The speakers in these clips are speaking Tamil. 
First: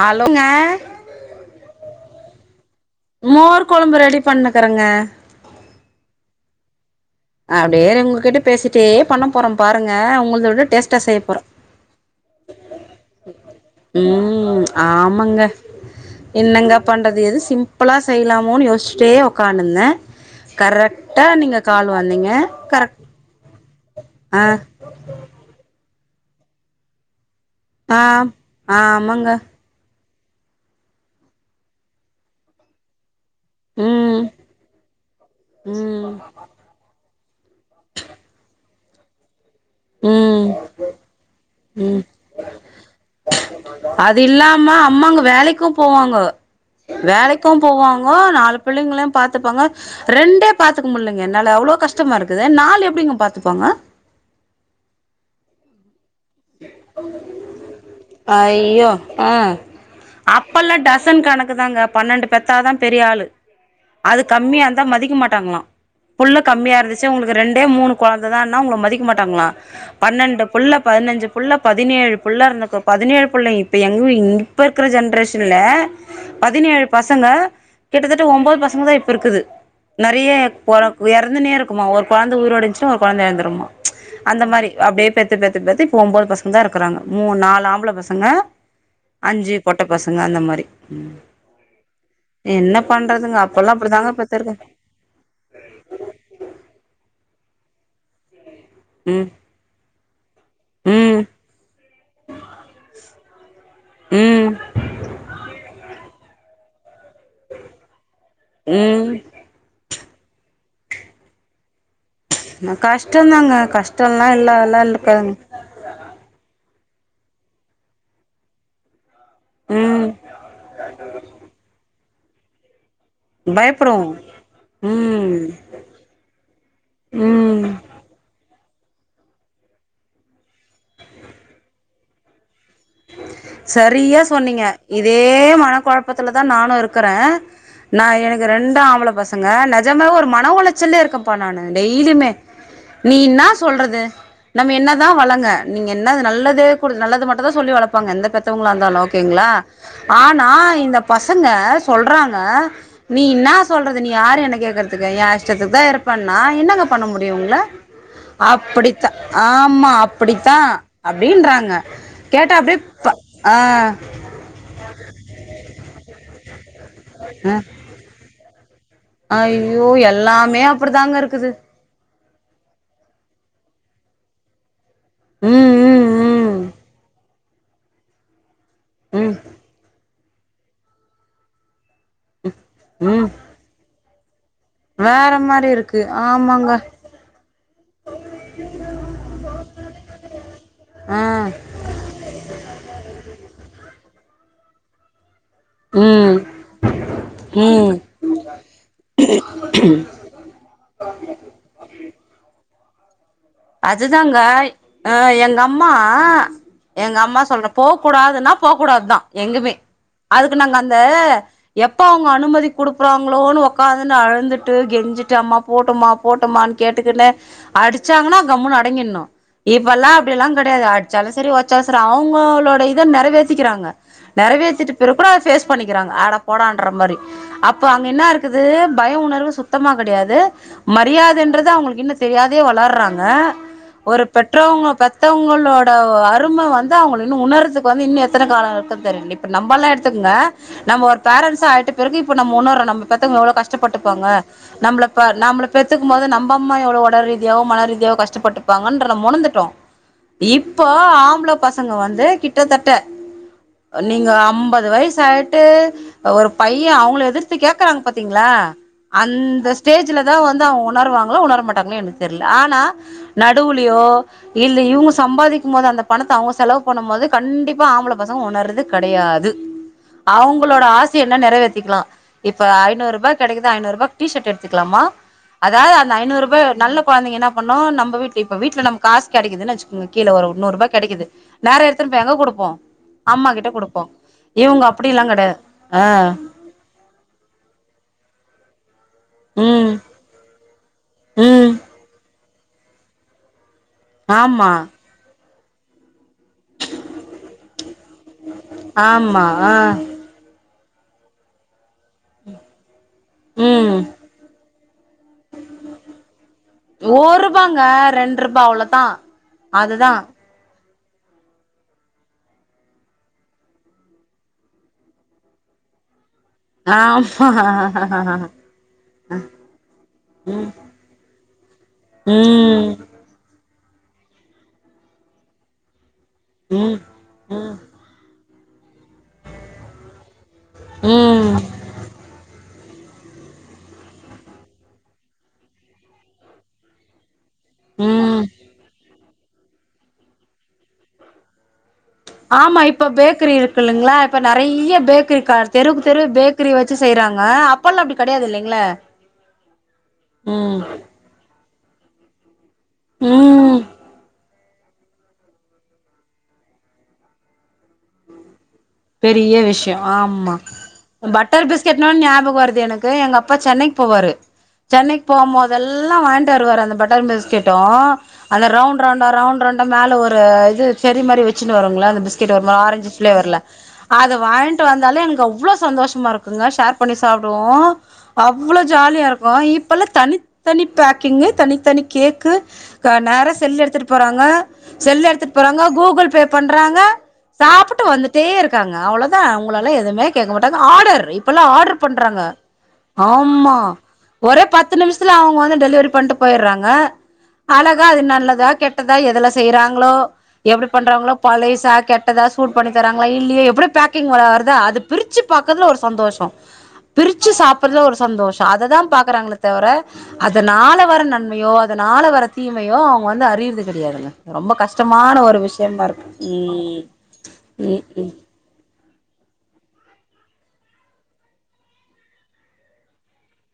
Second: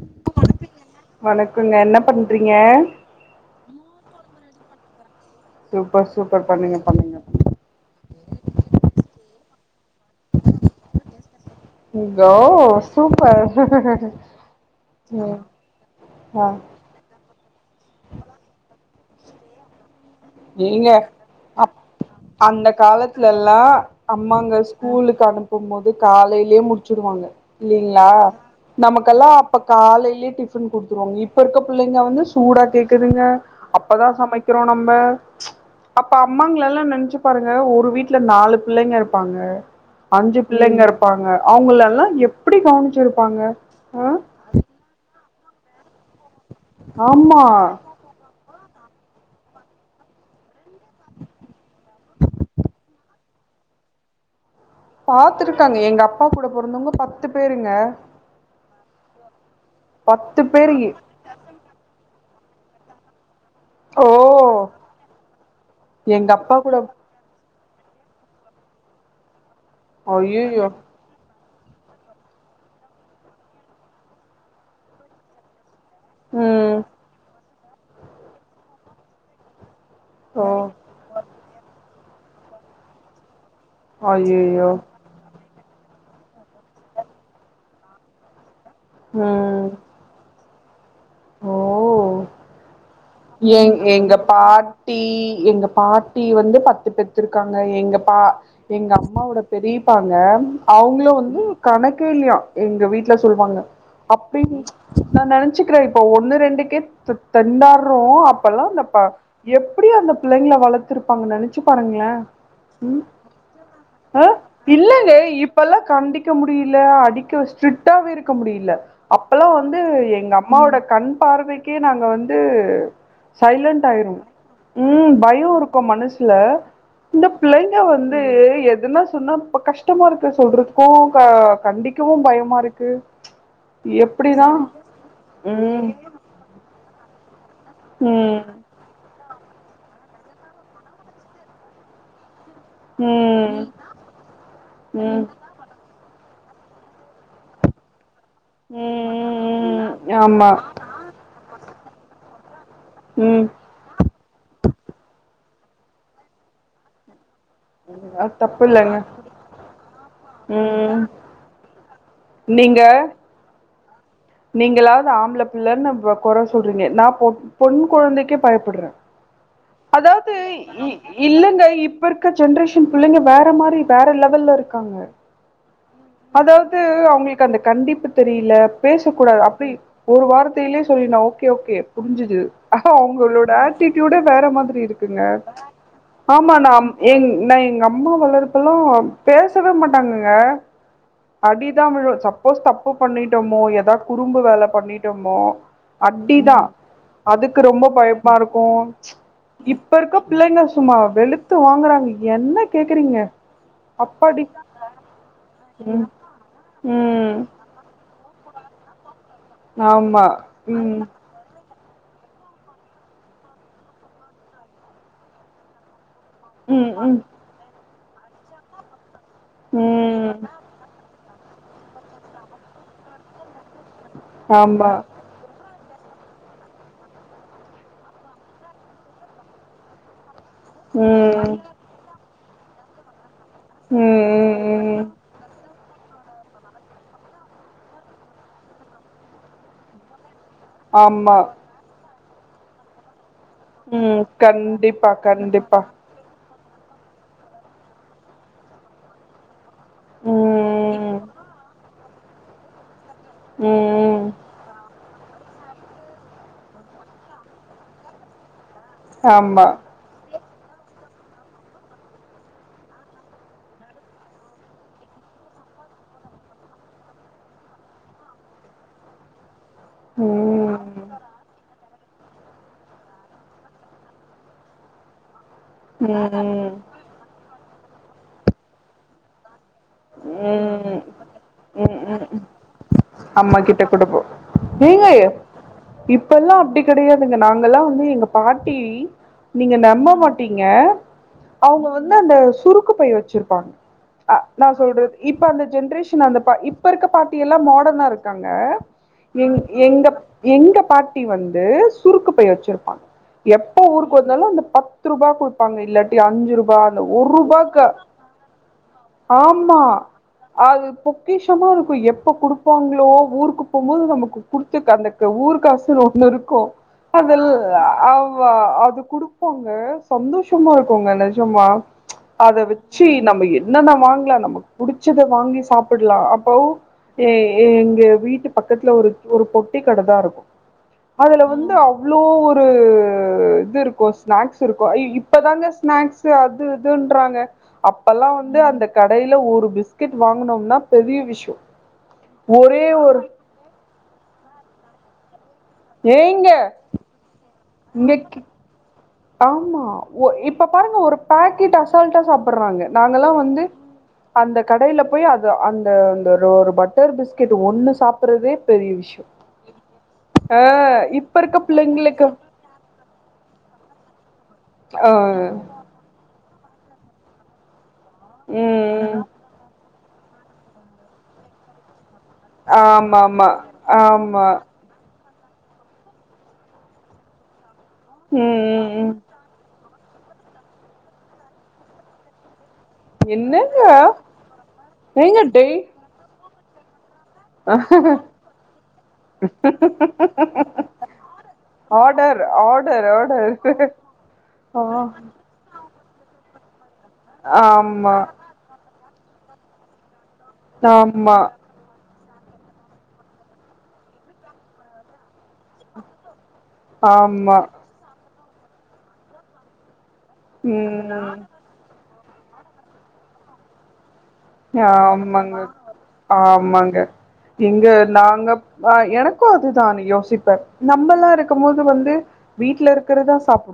ஹலோங்க வணக்கங்க என்ன பண் ரீங்க மோர் கொழம்பு ரெடி பண்ணுக்கறங்க சூப்பர் சூப்பர் பண்ணுங்க பண்ணுங்க நா அப்படியே உங்ககிட்ட பேசிட்டே பண்ணப் போரோ பாருங்க உங்களுதவிட டேஸ்ட்டா செய்ய போறோம் கோ சூப்பர் ம் ம் ஆமாங்க ஆ என்னங்க பண்றது எது சிம்பிளா செய்யலாமோனு யோச் ப்படியே ஒக்காணுந்தே நீங்க கரெக்டா நீங்க அப் கால் வாங் அந்த காலத்துலல்லா ஆ அம்மாங்க ஸ்கூலுக்கு அனுப்ப போது காலையிலயே முடிச்சுடுவாங்க ஆ இல்லலைங்களா ஆமாங்க நமக்கெல்லாம் அப்ப காலை டிபன் கொடுத்துருவாங்க இப்ப இருக்க புள்ளைங்க வந்து சூடா கேக்குதுங்க அப்பதான் ம் சமைக்கிறோம் நம்ம அப்ப ம் அம்மாங்கள எல்லா நினைச்சு பாருங்க ஒரு வீட்டுல நாலு பிள்ளைங்க இருப்பாங்க அஞ்சு ம் பிள்ளைங்க இருப்பாங்க அவங்கலலாம் எப்டி கவனிச்சிருப்பாங்க ஆ அது இல்லாம அம்மாங்க வேலைக்கும் போவாங்க ஆமா வேலைக்கு போவாங்கோ நாலு பிள்ளைங்கலையு பாத்தப்பாங்க ரெண்டே பாத்துக்க முடிலங்க என்னால அவ்ளோ கஷ்டமா இருக்குது நாலு எப்டிங்க பாத்துப்பாங்க பாத்துருக்காங்க எங்க அப் அ ஐயோ உம் பத்து பேரு அப்பல்லாம் டசன் கணக்குதாங்க பன்னெண்டு பெத்தாதா பெரிய ஆளு அது கம்மியா ஓ இருந்தா மதிக்க மாட்டாங்களாம் எங்க புள்ள அப்பா கூட கம்மியா இருந்துச்சு உங்களுக்கு ரெண்டு [unintelligible] மூணு குந்தைதான்னா உங்கள மதிக்க மாட்டாங்களா பன்னெண்டு அய்யய்யோ புள்ள பதினஞ்சு புள்ள பதினேழு பிள்ளா இருந்தக்கும் பதினேழு பிள்ளை இப்போ எங்க இப்போ இருக்க ஜென்ரேஷன்ல ம் பதினேழு பசங்க கிட்டதட்ட ஒம்போது பசங்க தான் இப்ப இருக்குது நிறைய ஓ இறந்துனே இருக்குமா ஒரு குழந்தை உயிரோடு இருந்துச்சுனா ஒரு குழந்த இறந்துடுமா அந்த மாதிரி அய்யய்யோ அப்படியே பெத்து பெத்து [unintelligible] ஒம்போது பசங்க தான் இருக்குறாங்க மூண் நாலு ஆம்பள பசங்க அஞ்சி ம் பொட்ட பசங்க அந்த மாரி உம் என்ன பண்றதுங்க அப்பல்லா எங் அப்டிதாங்க எங்க பெத்துருக்க பாட்டி எங்க பாட்டி வந்து பத்து பெத்துருக்கு இருக்காங்க எங்கப்பா எங்க ம் அம்மாவோட பெரிப் பாங்க அவங்களும் ம் வந்து கணக்க இல்லையா எங்க வீட்டு சொல்லுவாங்க ம் அப்டின் நான் நினைச்சக்கிற இப்போ ஒன் ஒன்றுு ரண்டுக்கு தென்னார் ஓ அப்பல்லாம் அ ம் எப்டி அந்த பிள்ளைங்க ல வளர்த்துருபாங்க நெனச்சு பாருங்களேன் கஷ்டம்தாங்க கஷ்டம் இல்லாதெல்லா இல்லங்க இருக்காதுங்க இப்பல்லா கண்டிக்க முடியல அடிக்க ஸ்ட்ரிக்டாவே இருக்க முடியல அப்பெல்லாம் வந்து ம் எங்க அம்மாவோட கண் பார்வைக்கே நாங்க வந்து அந்து சைலென்ட் பயப்படுவோ ஆய்ரும் உம் ம் பயோ இருக்கோ மனசுல இந்த ம் பிள்ளைங்க வந்து எ இதெல்லா சொன்னா இப்ப கஷ்டமா இருக்கு சொல்றதுக்கோ கண்டிக்கவு பயமா இருக்கு சரியா எப்டின்னா? சொன்னீங்க இதே மன ம். குழப்பத்துல தான் நானும் இருக்கறேன் நான் ம். எனக்கு ரெண்ட ஆம்பளை பச நாங்க நஜம ஒரு மன உளைச்சல்லே இருக்கப்பா நான்னு டெய்லியுமே நீ இனா ம். சொல்றது நம்ம என்னதா ம். வளங்க நீங்க என்ன நல்லதே கொடு நல்லது மட்டுதா சொல்ல வள்ப்பங்க எந்த பத்தவங்களா இருந்தாலும் ஓகேங்களா ம். ஆனா ஆமா. இந்த பசங்க சொல்றாங்க நீ ம். என்ன சொல்றது நீ யரு என்ன கே்கறதுக்குாஷ்டத்துக்கு தான் இருப்பா என்னங்க பண்ண முடியும் உங்கள அது தப்பு இல்லங்க. அப்படித்தான் ஆமா அப்படித்தான் ம். அப்படின்றாங்க நீங்க [unintelligible] ஆ நீங்களாவது ஆம்பள புள்ளன்னு குறை சொல்றீங்க நா பொ பொண் கொழந்தைக்கு பயப்ப போடுறேன் அய்யோ எல்லாமே அப்டிதாங்க இருக்குது இல்லங்க இப்ப இருக்க ஜென்ரேஷன் பிள்ளைங்க வேற மாரி வேற லெவல்ல இருக்காங்க ஊ அதாவது அவங்க ந்த கண்டிப்பு தெரியில ம் பேசக்கூடாது அப்டி ஒரு வார்தைலே சொல்லிலா ஓகே - ஓகே புரிஞ்சுது ம் அவங்களோட ஆட்டூட வேற [unintelligible] இருக்குங்க வேற மாதிரி இருக்கு ஆமா ஆமாங்க நான் நான் எங்க அம்மா வளறப்பெல்லாம் பேசவே மாட்டாங்கங்க ஆ அடிதான் விழ சப்போஸ் தப்பு பண்ணிட்டோமோ ஏதா குறும்பு வேலை பண்ணிட்டோமோ ம் அடிதான் அதுக்கு ரொம்ப ம் பயமா இருக்கும் இப்ப இருக்க பிள்ளைங்க சும்மா வெளுத்து வாங்குறாங்க என்ன கேக்குறீங்க அதுதாங்க அப்பாடி ஆ எங்க அம்மா ம் அம்மா எங்க ம் அம்மா சொல்றே போக கூடாதுன்னா போகூடாது தா எங்கமே ஆமா அதுக்கு நாங்க அந்த ம் எப்ப அவங்க அனுமதி கொடுக்குறாங்களோ உடக்காந்துன்னு அழுந்துட்டு கெஞ்சிட்டு அம்மா போட்டுமா போட்டோமான் ம் கேட்டுக்கு ம் அடுச்சாங்கனா கம்முனு அடங்கிடனும் இப்பெல்லாம் ம் அப்படியெல்லாம் கிடையாது வச்சாலும் சரி வச்சா சரி அவங்களோட இத நிறைவே கிறாங்க ஆமா நிறைவேத்திட்டு பிற கூட பேஸ்ப பண்ணிக்கிறாங்க ஆட போடன்ற மாதிரி அப்ப அங்க என்ன இருக்குது பய உணர்வு சுத்தமா கிடையாது ம் மரியாதன்றது அவங்களுக்கு இன் தெரியாதே வளர்றாங்க [unintelligible] ஒரு ம் ம் பெற்றவங்க ம் பெத்தவங்களோட ப்ப அருமை வந்து அவங்க இன்னும் உணர்துக்கு வந்து இன்னும் எத்தனை காலம் இருக்கு தெரியும் இப்போ நம்மல்லாம் எடுத்துக்கங்க நம்ம ஒரு ஆமா பேரண்ட்சாயிட்டு பிறகு இப்ப நம்ம ஒன்னோ நம் பெத்தவங்க எவ்ளோ ம் கஷ்டப்பட்டுப்பாங்க கண்டிப்பா நம்மல-நம்மல கண்டிப்பா பெத்துக்கு போது நம் நம்மளோட உடற் ரீதியாவும் மன ரீதி கஷ்டப்பட்டுப்பாங்கன்றத நாம் உணர்ந்துட்டோம் இப்போ ம் ஆம்பள பசங்க வந் தோ கிட்டத்தட்ட ம் நீங்க ஐம்பது வயச ஆய் ட்டு ஒரு பையன் அவங்கள எதிர்த்து கேக்குறாங்க பாத்தீங்களா ஆமா அந்த ஸ்டேஜ்ல தா வந்து அவங்க உணர்வாங்களோ உணரமாட்டாங்களனு எனக்கு தெரியல ஆனா நடுவுலையோ இல்ல இவங்க சம்பாதிக்கும் போது அந்த பணத்தை அவங்க செலவு பண்ணும் போது கண்டிப்பா ஆம்பள பசங்க உணர்றது கிடையாது ம் அவங்களோட ஆசை என்ன நிறைவேற்றிக்கலாம் இப்ப ஐநூறு ரூபாய் கிடைக்குது ஐநூறு ரூபா டீஷர்ட் எடுத்துக்கலாமா அதாவது ம் அந்த ஐநூறு ரூாய் ம் நல்ல குழந்தங்கன்னா ப நம்ம வீட்டுல இப்ப வீட்டுல நம காசு கிடைக்குதுன்னச்சு கீழ ஒரு நூறு ரூபாய் ம் கிடைக்குது நேரம் எடுத்துன்னுப்ப எங்க ம் கொடுப்போம் அம்மா கிட்ட குடுப்போம் ஏங்க கிடையாது ஆ இப்பல்லாம் அப்படி கிடையாதுங்க நாங்கல்லாம் வந்து எங்க பா டீவி நீங்க ம் நம்ப மாட்டீங்க ம் அவங்க வந்து அந்த சுருக்கு பைய் வச்சிருப்பாங்க அஹ் ஆமா நான் சொல்றது இப் இப்ப அந்த ஜென்ரேஷன் அந்த இப்ப இருக்க பாட்டி எல்லா த இருக்காங்க எ ஆமா ஆ எங்க எங்க பாட்டி வந்து சுருக்கு பை வச்சிருப்பாங்க எப்ப ம் ஊருக்கு வந்தாலும் அந்த பத்து ரூபாய கொடுப்பாங்க இல்லாட்டி அஞ்சு ரூபாய் அந்த ஒரு ரூபாய்க்க ரூபாங்க ரெண்டு ரூபா அவ்ளோதா ஆமா அதுதா அது பொக்கிஷமா இருக்கோ எப்ப கொடு இப்போ அவுங்கலோ ஊருக்கு போம்போது நமக்கு புடிச்ச கண்டக்ட்ரு ஊரு காசு ஒண்ணுருக் அத ஆமா அது கொடுப்போங்க ம் சந்தோஷமா இருக்கோங்க நிஜமா அத ம் வச்சு நம்ம என்னன்ன வாங்கலாம் நமக்கு புடிச்சத வாங்கி சாப்பிடலாம் ம் [unintelligible] ஏ ம் எங்க வீட்டுக்கு பக்கத்துல ஒரு ஒரு பொட்டி கடைதான் இருக்கும் அதுல ம் வந்து அவ்ளோ ஒரு இது இருக்கும் ஸ்நாக்ஸ் இருக்கும் இப்பதாங்க ஸ்நாக்ஸ் அது இதுன்றாங்க அப்பல்லா ம் வந்து அந்த கடை ஒரு பிஸ்கட் வாங்கனோம்னா பெரிய விஷயம் ஆமா இப்ப பேக்கரி இருக்குல்லங்களா இப்ப நிறைய பேக் கு கார் தெருக்கு தெரு ஏங்க பேக்கரி வச்சு செய்யறாங்க இப்பெல்லா இங்க அப்டி கி- கெடையாது இல்லைங்க ஆமா ஒரு இப்ப பாருங்க ஒரு பாக்கெட் [unintelligible] படுறாங்க நாங்களாம் வந்து ம் அந்த கடையில போய் அது அந்த அந்த ஒரு பட்டர் பிஸ்கெட் ஒன்று சாப்பிட்றதே பெரிய விஷயம் ஆமா இப்ப இருக்க பட்டர் பிஸ்கெட்ன பிள்ளைங்களுக்கு ஞாபகம் வருது எனக்கு எங்க அப்பா சென்னைக்கு போவாரு ஆ சென்னைக்கு போம்போது எல்லாம் வாங்கி [unintelligible] வர அந்த பட்டர் பிஸ்கெட்டோ அந்த ரவுண்ட் ம் ரவுண்டா ரவுண்ட் ரவுண்டா மேல ஒரு அ இது சரி மாரி வச்சினுட வரிங்களா அந்த பிஸ் ஆமா ஆமா அத ஆமா வாங்கிட்டு வந்த அதால எங்க அவ்வளோ சந்தோஷமா இருக்குங்க ஷர் பண்ணி சாப்பிடுவோம் ம் அவ்வள ம் ம் ஜாலியா இருக்கும் இப் இப்போல்லா தனித்தனி பேக்கிங் தனி தனி கேக்கு இப் கா நேர என்னங்க செல்லு எடுத்துட்டு போறாங்க செல் ஏங்க எடுத்துட்டு டெய் போறாங்க கூகுள் பே பண்றாங்க சாப்பிட்டு வந்துட்டு இருக்காங்க அவ்ளதா உங்களலா எதுவுமே கேக்க மாட்டாங்க ஆடர் இப்பல்லா ஆர்டர் பண்றாங்க ஆர்டர் ஆர்டர் ஆமா ஒரே ஆ பத்து நிமிஷத்தில அவங்க வந்து டெலிவரி பண்ட் போயறாங்க அலகா ஆமா அது நல்லதா கெட் டதா எதுல செய்றாங்ளோ எப்டி பண்றாங்ளோ ஆமா பழைய சா கெட் எதாது சூட் பண்ணி தராங்ளா இல்லியே எப்டி பேக்கிங் வ வருத அது பிரிச்சி பாக்கறதுல ஒரு சந்தோஷோ பிரிச்சி ஆமா சாப்பறதுல ஒரு சந்தோஷோ அத தா பாக்குறாங்களே தவர அதனால வர ம் நன்மையோ அத நாள வர தீமையோ அவங்க வந்து அறியறது கிடையாதுங்க ரொம்ப கஷ்டமான ஆமாங்க ஒரு விஷயமா இருக்கு ங்க ம் ம் நாங்க [unintelligible] எனக்கும் அதுதான் யோசிப்பேன் நம்மலா இருக்கமோது வந்து வீட்ல இருக்கறதா சாப்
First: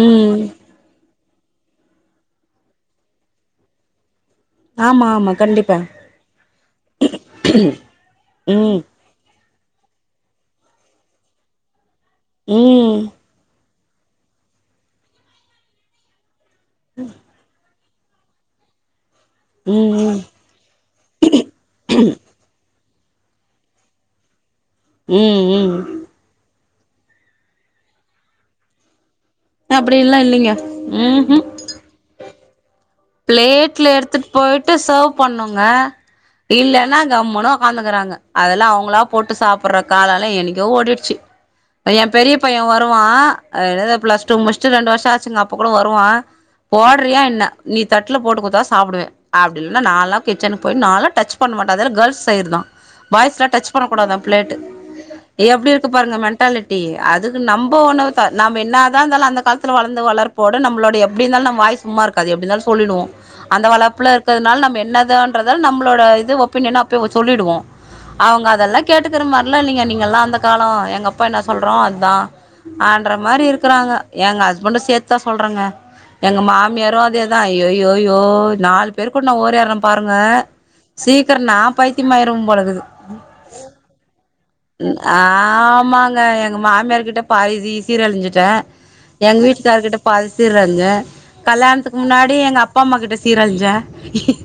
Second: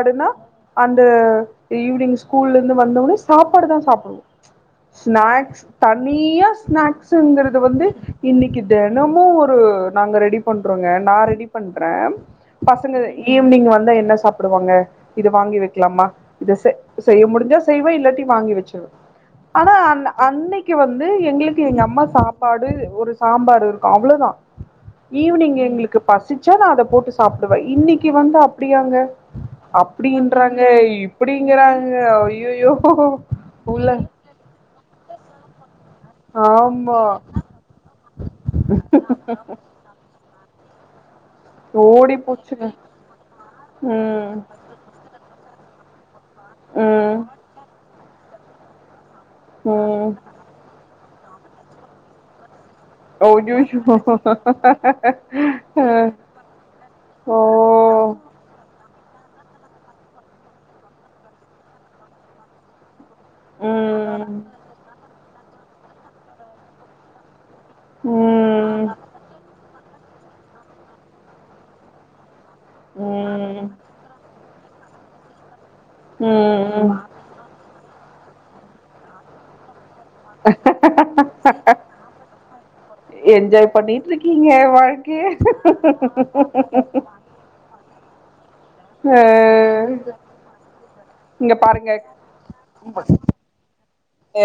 ம் ம் அந்த ஈவினிங் ஸ்கூல்லந்து வந்தவுனே சாப்பாடு தா சாப்டுவோ ஆமா ஆமா ஸ்நாக்ஸ் கண்டிப்பா தனியா ஸ்நாக்ஸ்ங்கறது வந்து இன்னிக்கி ம் தெனமு ஒர் நாங்க ரெடி பண்றோங்க நா ரெடி பண் ரென் பசங்க ம் ஈவினிங் வந் என்ன சாப்டுவாங்க இது வாங்கி வைக்கலாம இத செ செய்ய முடிஞ்சா ஸ் செய்வே இல்லாட்டி வாங்கி வச்சிருவே ஆனா அன் ம் ம் அன்னிக்கு வந்து எங்களுக்கு எங்க அம்மா சாப்பாடு ஒரு சாம்பார் இருக்கும் அவ்ளோதா ம் ஈவினிங் ம் எங்களுக்கு பசிச்சா நா அத போட்டு சாப்டுவன் இன்னிக்கி வந்து அப்டியாங்க அப்படில்லா இல்லைங்க அப்டின்றாங்க இப்டிங்கறாங்க அய்யய்யோ ப்ளேட்ல எடுத்துட் போய்ட்டு சர்வ் பண்ணுங்க இல்லன்னா ஆமா கம்முன்னு உக்காந்துக்றாங்க அதெல்லா அவுங்களா போட்டு சாப்ற காலோலா எண்ணிக் தோ ஓடிடுச்சி என் ஓடி பெரிய பைய போச்சுங்க வருவா [unintelligible] ப்ளஸ் டூ ம் முடிஷ்ட்டு ரெண்டு வருஷோ ஆச்சுங்க அப்போ [unintelligible] வருவான் போடுறியா ம் என்ன தட்ல போட்டு குடுத்தா சாப்பிடுவன் அப்டின்னா ம் நான்லா கிச்சனுக்கு போய் நால் டச் பண்ண மாட்டன் அதெல்லா கேர்ள்ஸ் சைடு தா பாய்ஸ்லாம் டச் ஐயயோ பண்ண கூடாதாம் பிளேட் எப்டி இருக்கு பாருங்க மென்டாலிட்டி ஓ அதுக்கு நம்பே ஒன்னு நம்ம என்னா தா அந்த காலத்துல வளர்ந்த வளர்ப்போட நமளோட எப்டி இருந்தாலும் நம் வாய் சும்மா இருக்காது எப்டி இருந்தாலும் சொல்லிடுவோ அந்த வளர்ப்புல ம் இருக்கிறதனால நம்ப என்னதான் தல் நம்மளோட இது ஒப்பினியன்ன அப்போவே சொல்லிடுவோ அவுங்க அதெல்லா ம் கேட்டுக்கிற மாரில்லா இல்லிங்க நீங் எல்லா அந்த காலம் எங்க அப்பா என்ன சொல்றோ அதான் ஆண்ற மாரி ம் ம் இருக்குறாங்க என் ஹஸ்பண்டும் சேத் தா சொல்றேங்க எங்க ம் மாமியாரும் அதே அய்யோ அய்யோ நாலு பேர் கூட நா ஒடியற பாருங்க சீக்கிரம் நா பைத்தியம் ஆயிடும் போல இருக்குது என்ஜாய் பண்ணிட்டு இருக்கி ஆ ஆமாங்க எங்க மாமியார் கிட்ட பாதி சீ சீரழிஞ்சுட்டேன் அ எங்க வீட்டுக்காரர் கிட்ட பாதி சீரழிஞ்சன் இங்க பாருங்க கல்யாணத்துக்கு முன்னாடி எங்க அப்பா அம்மா கிட்ட சீரழிஞ்சன் அ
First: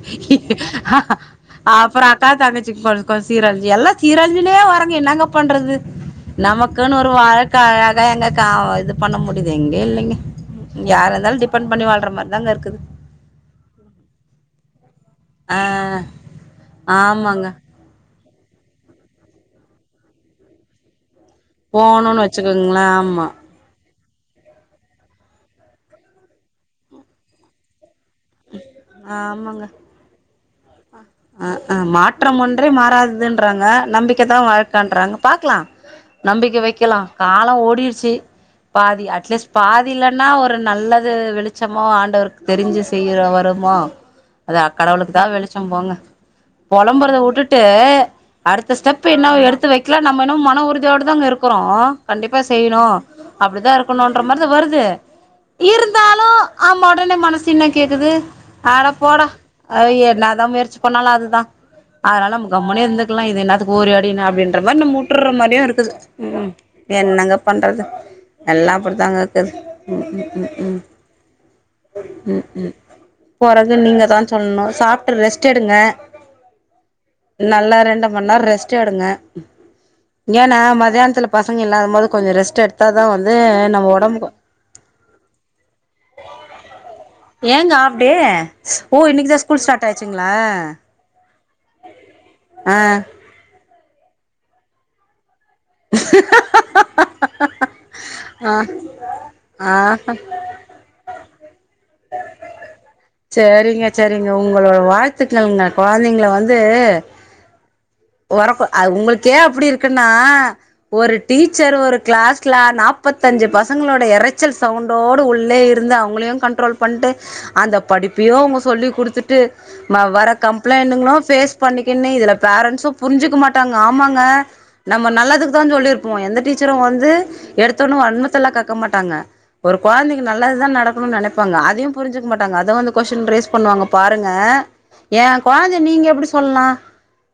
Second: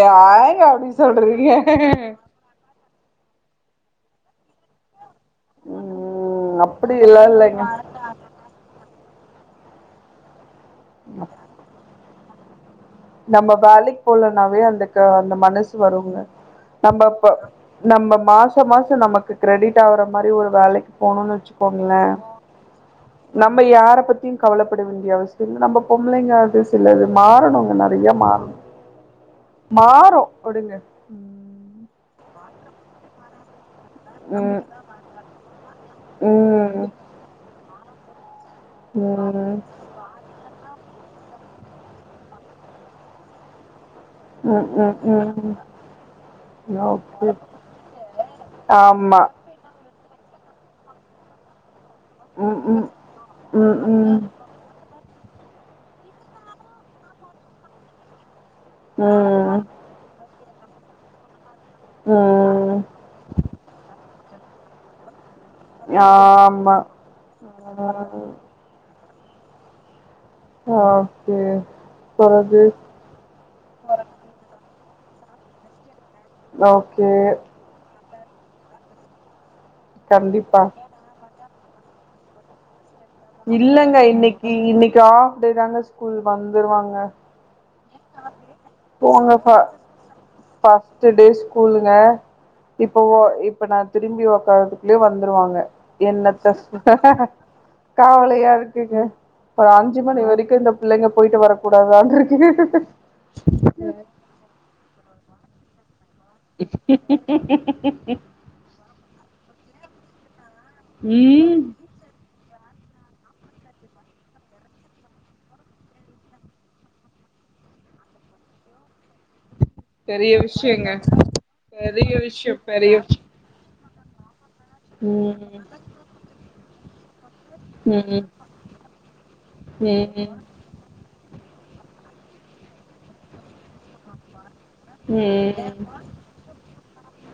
ஏங்க அப்டி அ சொல்றீங்க அப்றோ அக்கா தாங்கச்சி [unintelligible] சீரழிஞ் எல்லா சீர்ழிஞ்சின்டே வாரா என்னங்க பண்றது ம் நமக்குன்னு ஒரு அப்டில்லா வாழ்க்கை இல்லைங்க அழகா எங்க க இது பண்ண முடியி எங்க இல்லங்க யாரா இருந்தாலும் டிபன் பண்ணி வாழ்ற மாரி நல்லா இருக்குது நம்ம வேலைகு போலனாவே அந்த அந்த ஆ மனசு வருவுங்க நம்ம ப ஆமாங்க நம்ம மாச மாச நமக்கு கிரெடிட் ஆவுற மாரி ஒரு வேலை போனும்னு வச்சுக்கோங்கள போணுன்னு வச்சுக்கோங்களே ஆமா நம்ம யார பத் தி கவலைப்பட வேண்டிய அவசியம் இல்ல நம்ம பொம்பளைங்க அது சிலரு மாறணும்ங்க [unintelligible] ம மாறும் ஒடுங்க ஆஆ மாற்றம் ஒன்றே மாறதுதுன்றாங்க நம்பிக்கை தா ம் வாழ்கன்றாங்க பாக்கலாம் நம்பிக்கை ம் வைக்கலாம் காலம் ஓடிடுச்சு பாதி அட்லீஸ்ட் ம் பாதி இல்லன்னா ஒரு நல்ல து வெளிச்சமோ ஆண்டவருக்கு தெரிஞ்சு செய்ய வருமோ அது அ ம் கடவுளுக்கு தா ம் ம் வெளிச்சம் போங்க புலம்புறத ஓகே வுட்டுட்டு அடுத்த ஸ்டெப் ஆமா என்னவோ எடுத்து வை க்கலாம் நம்ம இன்னோ மன உறுதியோடு தாங்க இருக்கிறோ கண்டிப்பா ம் ம் செய்யணும் அப்டி தா ம் இருக்கணும்ன்ற ம் மாதிரி வருது இருந்தாலு ஆமா உடனே மனசு என்ன கேக்குது அட போடா ம் அ என்ன தா முயற் எப்பனாலு அதுதா அதனால கம்முனு ம் இருந்துக்கலா இது என்னாத்துக்கு ஓடி ஆடின்னு அப்டினு நம் விட்டுற மாரி அப்டியே இருக்குது ம் ஆமா என்னங்க பண்றது ஆ எல்லா அப்டிதாங்க இருக்கு கு ம் ஓகே ம் ம் பிறகு ம் போறவு நீங்க தா சொல்லணும் சாப் ரெஸ் விட்டுடுங்க ஓகே கொஞ்நேரம் ரெஸ்ட்டு எடுங்க ஏனா கண்டிப்பா மதியானத்துல பசங்க இல்லாத போது கொஞ்ச ரெஸ்டு எடு இல்லங்க இன்னிக்கு இன்னிக்கு ஆஃப்டே தாங்க ஸ்கூல் வந்துருவாங்க அ அப்டி ஒ இன்னைக்கு தா ஸ்கூல் ஸ்டார்ட் ஆயிச்சுங்களா ஃபஸ்ட் டே ஸ்கூலுங்க ஆ இப்ப இப்ப நா திரும்பி உக்காரத்துகுள்ளே வந்து வருவாங்க என்னத்த கவலை கரைட்டுங்க ஒரு ஆ அஞ்சு மணி வரைக்கு இந்த புள்ளைங்க போய் வீட்டு வரக்கூடாத அ இருக் ஈஈஈ சரிங்க சரிங்க உங்களோட வாழ்த்துக்களுங்க ஒரக்கோ அது உங்கள் எ அப்டி இருக்குனா ஒரு ம் டீச்சர் ஒரு கிளாஸ் லா நப்பது அஞ்சு பசங்களோட இரைச்சல் சவுண்டோடு உள்ளே இருந்து அவுங்களையும் கண்ட்ரோல் பண்ணிட்டு அந்த படிப்பையும் அவுங்க சொல்லி் குடுத் து வர பெரிய விஷயங்க கம்ப்ளைன்டுகளையும் ஃபேஸ் பண்ணிக்கினு பெரிய இதுல விஷய பெரிய பேரன்ஸும் விஷய புரிஞ்சுக்க மாட்டாங்க ஆமாங்க நம்ம நல்லதுக்கு ம் தா சொல்லிருப்போ எந்த டீச் சரோ வந்து எடுத்தோன ம் வன்மத்தலாம் கக்க மாட்டாங்க ஒரு கொழந்தைங்க ம் நல்லது தா நடக்கணு நெனைப் இப்ப அங்க அதயும் புரிஞ்சிக்க மாட்டாங்க அதுவும் வந்து கொஸ்டின் ரைஸ் பண்ணுவாங்க பாருங்க ஏன் கொழந்தைய ம் நீங்க எப்டி சொல்லாம்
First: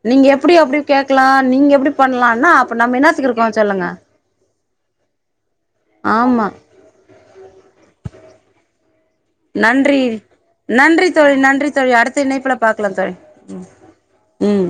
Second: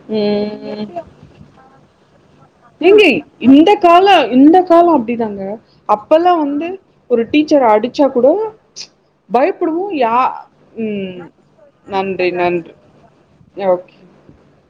நீங்க எப் எப்டி கேக்கலா நீங்க எப்டி பண்லா ஆன்ன எங்கே இந்த காலம் இந்த காலம் அப்டிதாங்க அப்பயெல்லா ஆமா வந்து ஒரு டீச்சர் அடிச்சா கூட பயப்படுவோ நன்றி யா நன்றி ம் தோழி நன்றி தோழி அடுத்த நன்றி இனைப்புல நன்றி பாக்கலா தோழி ஓகே ம்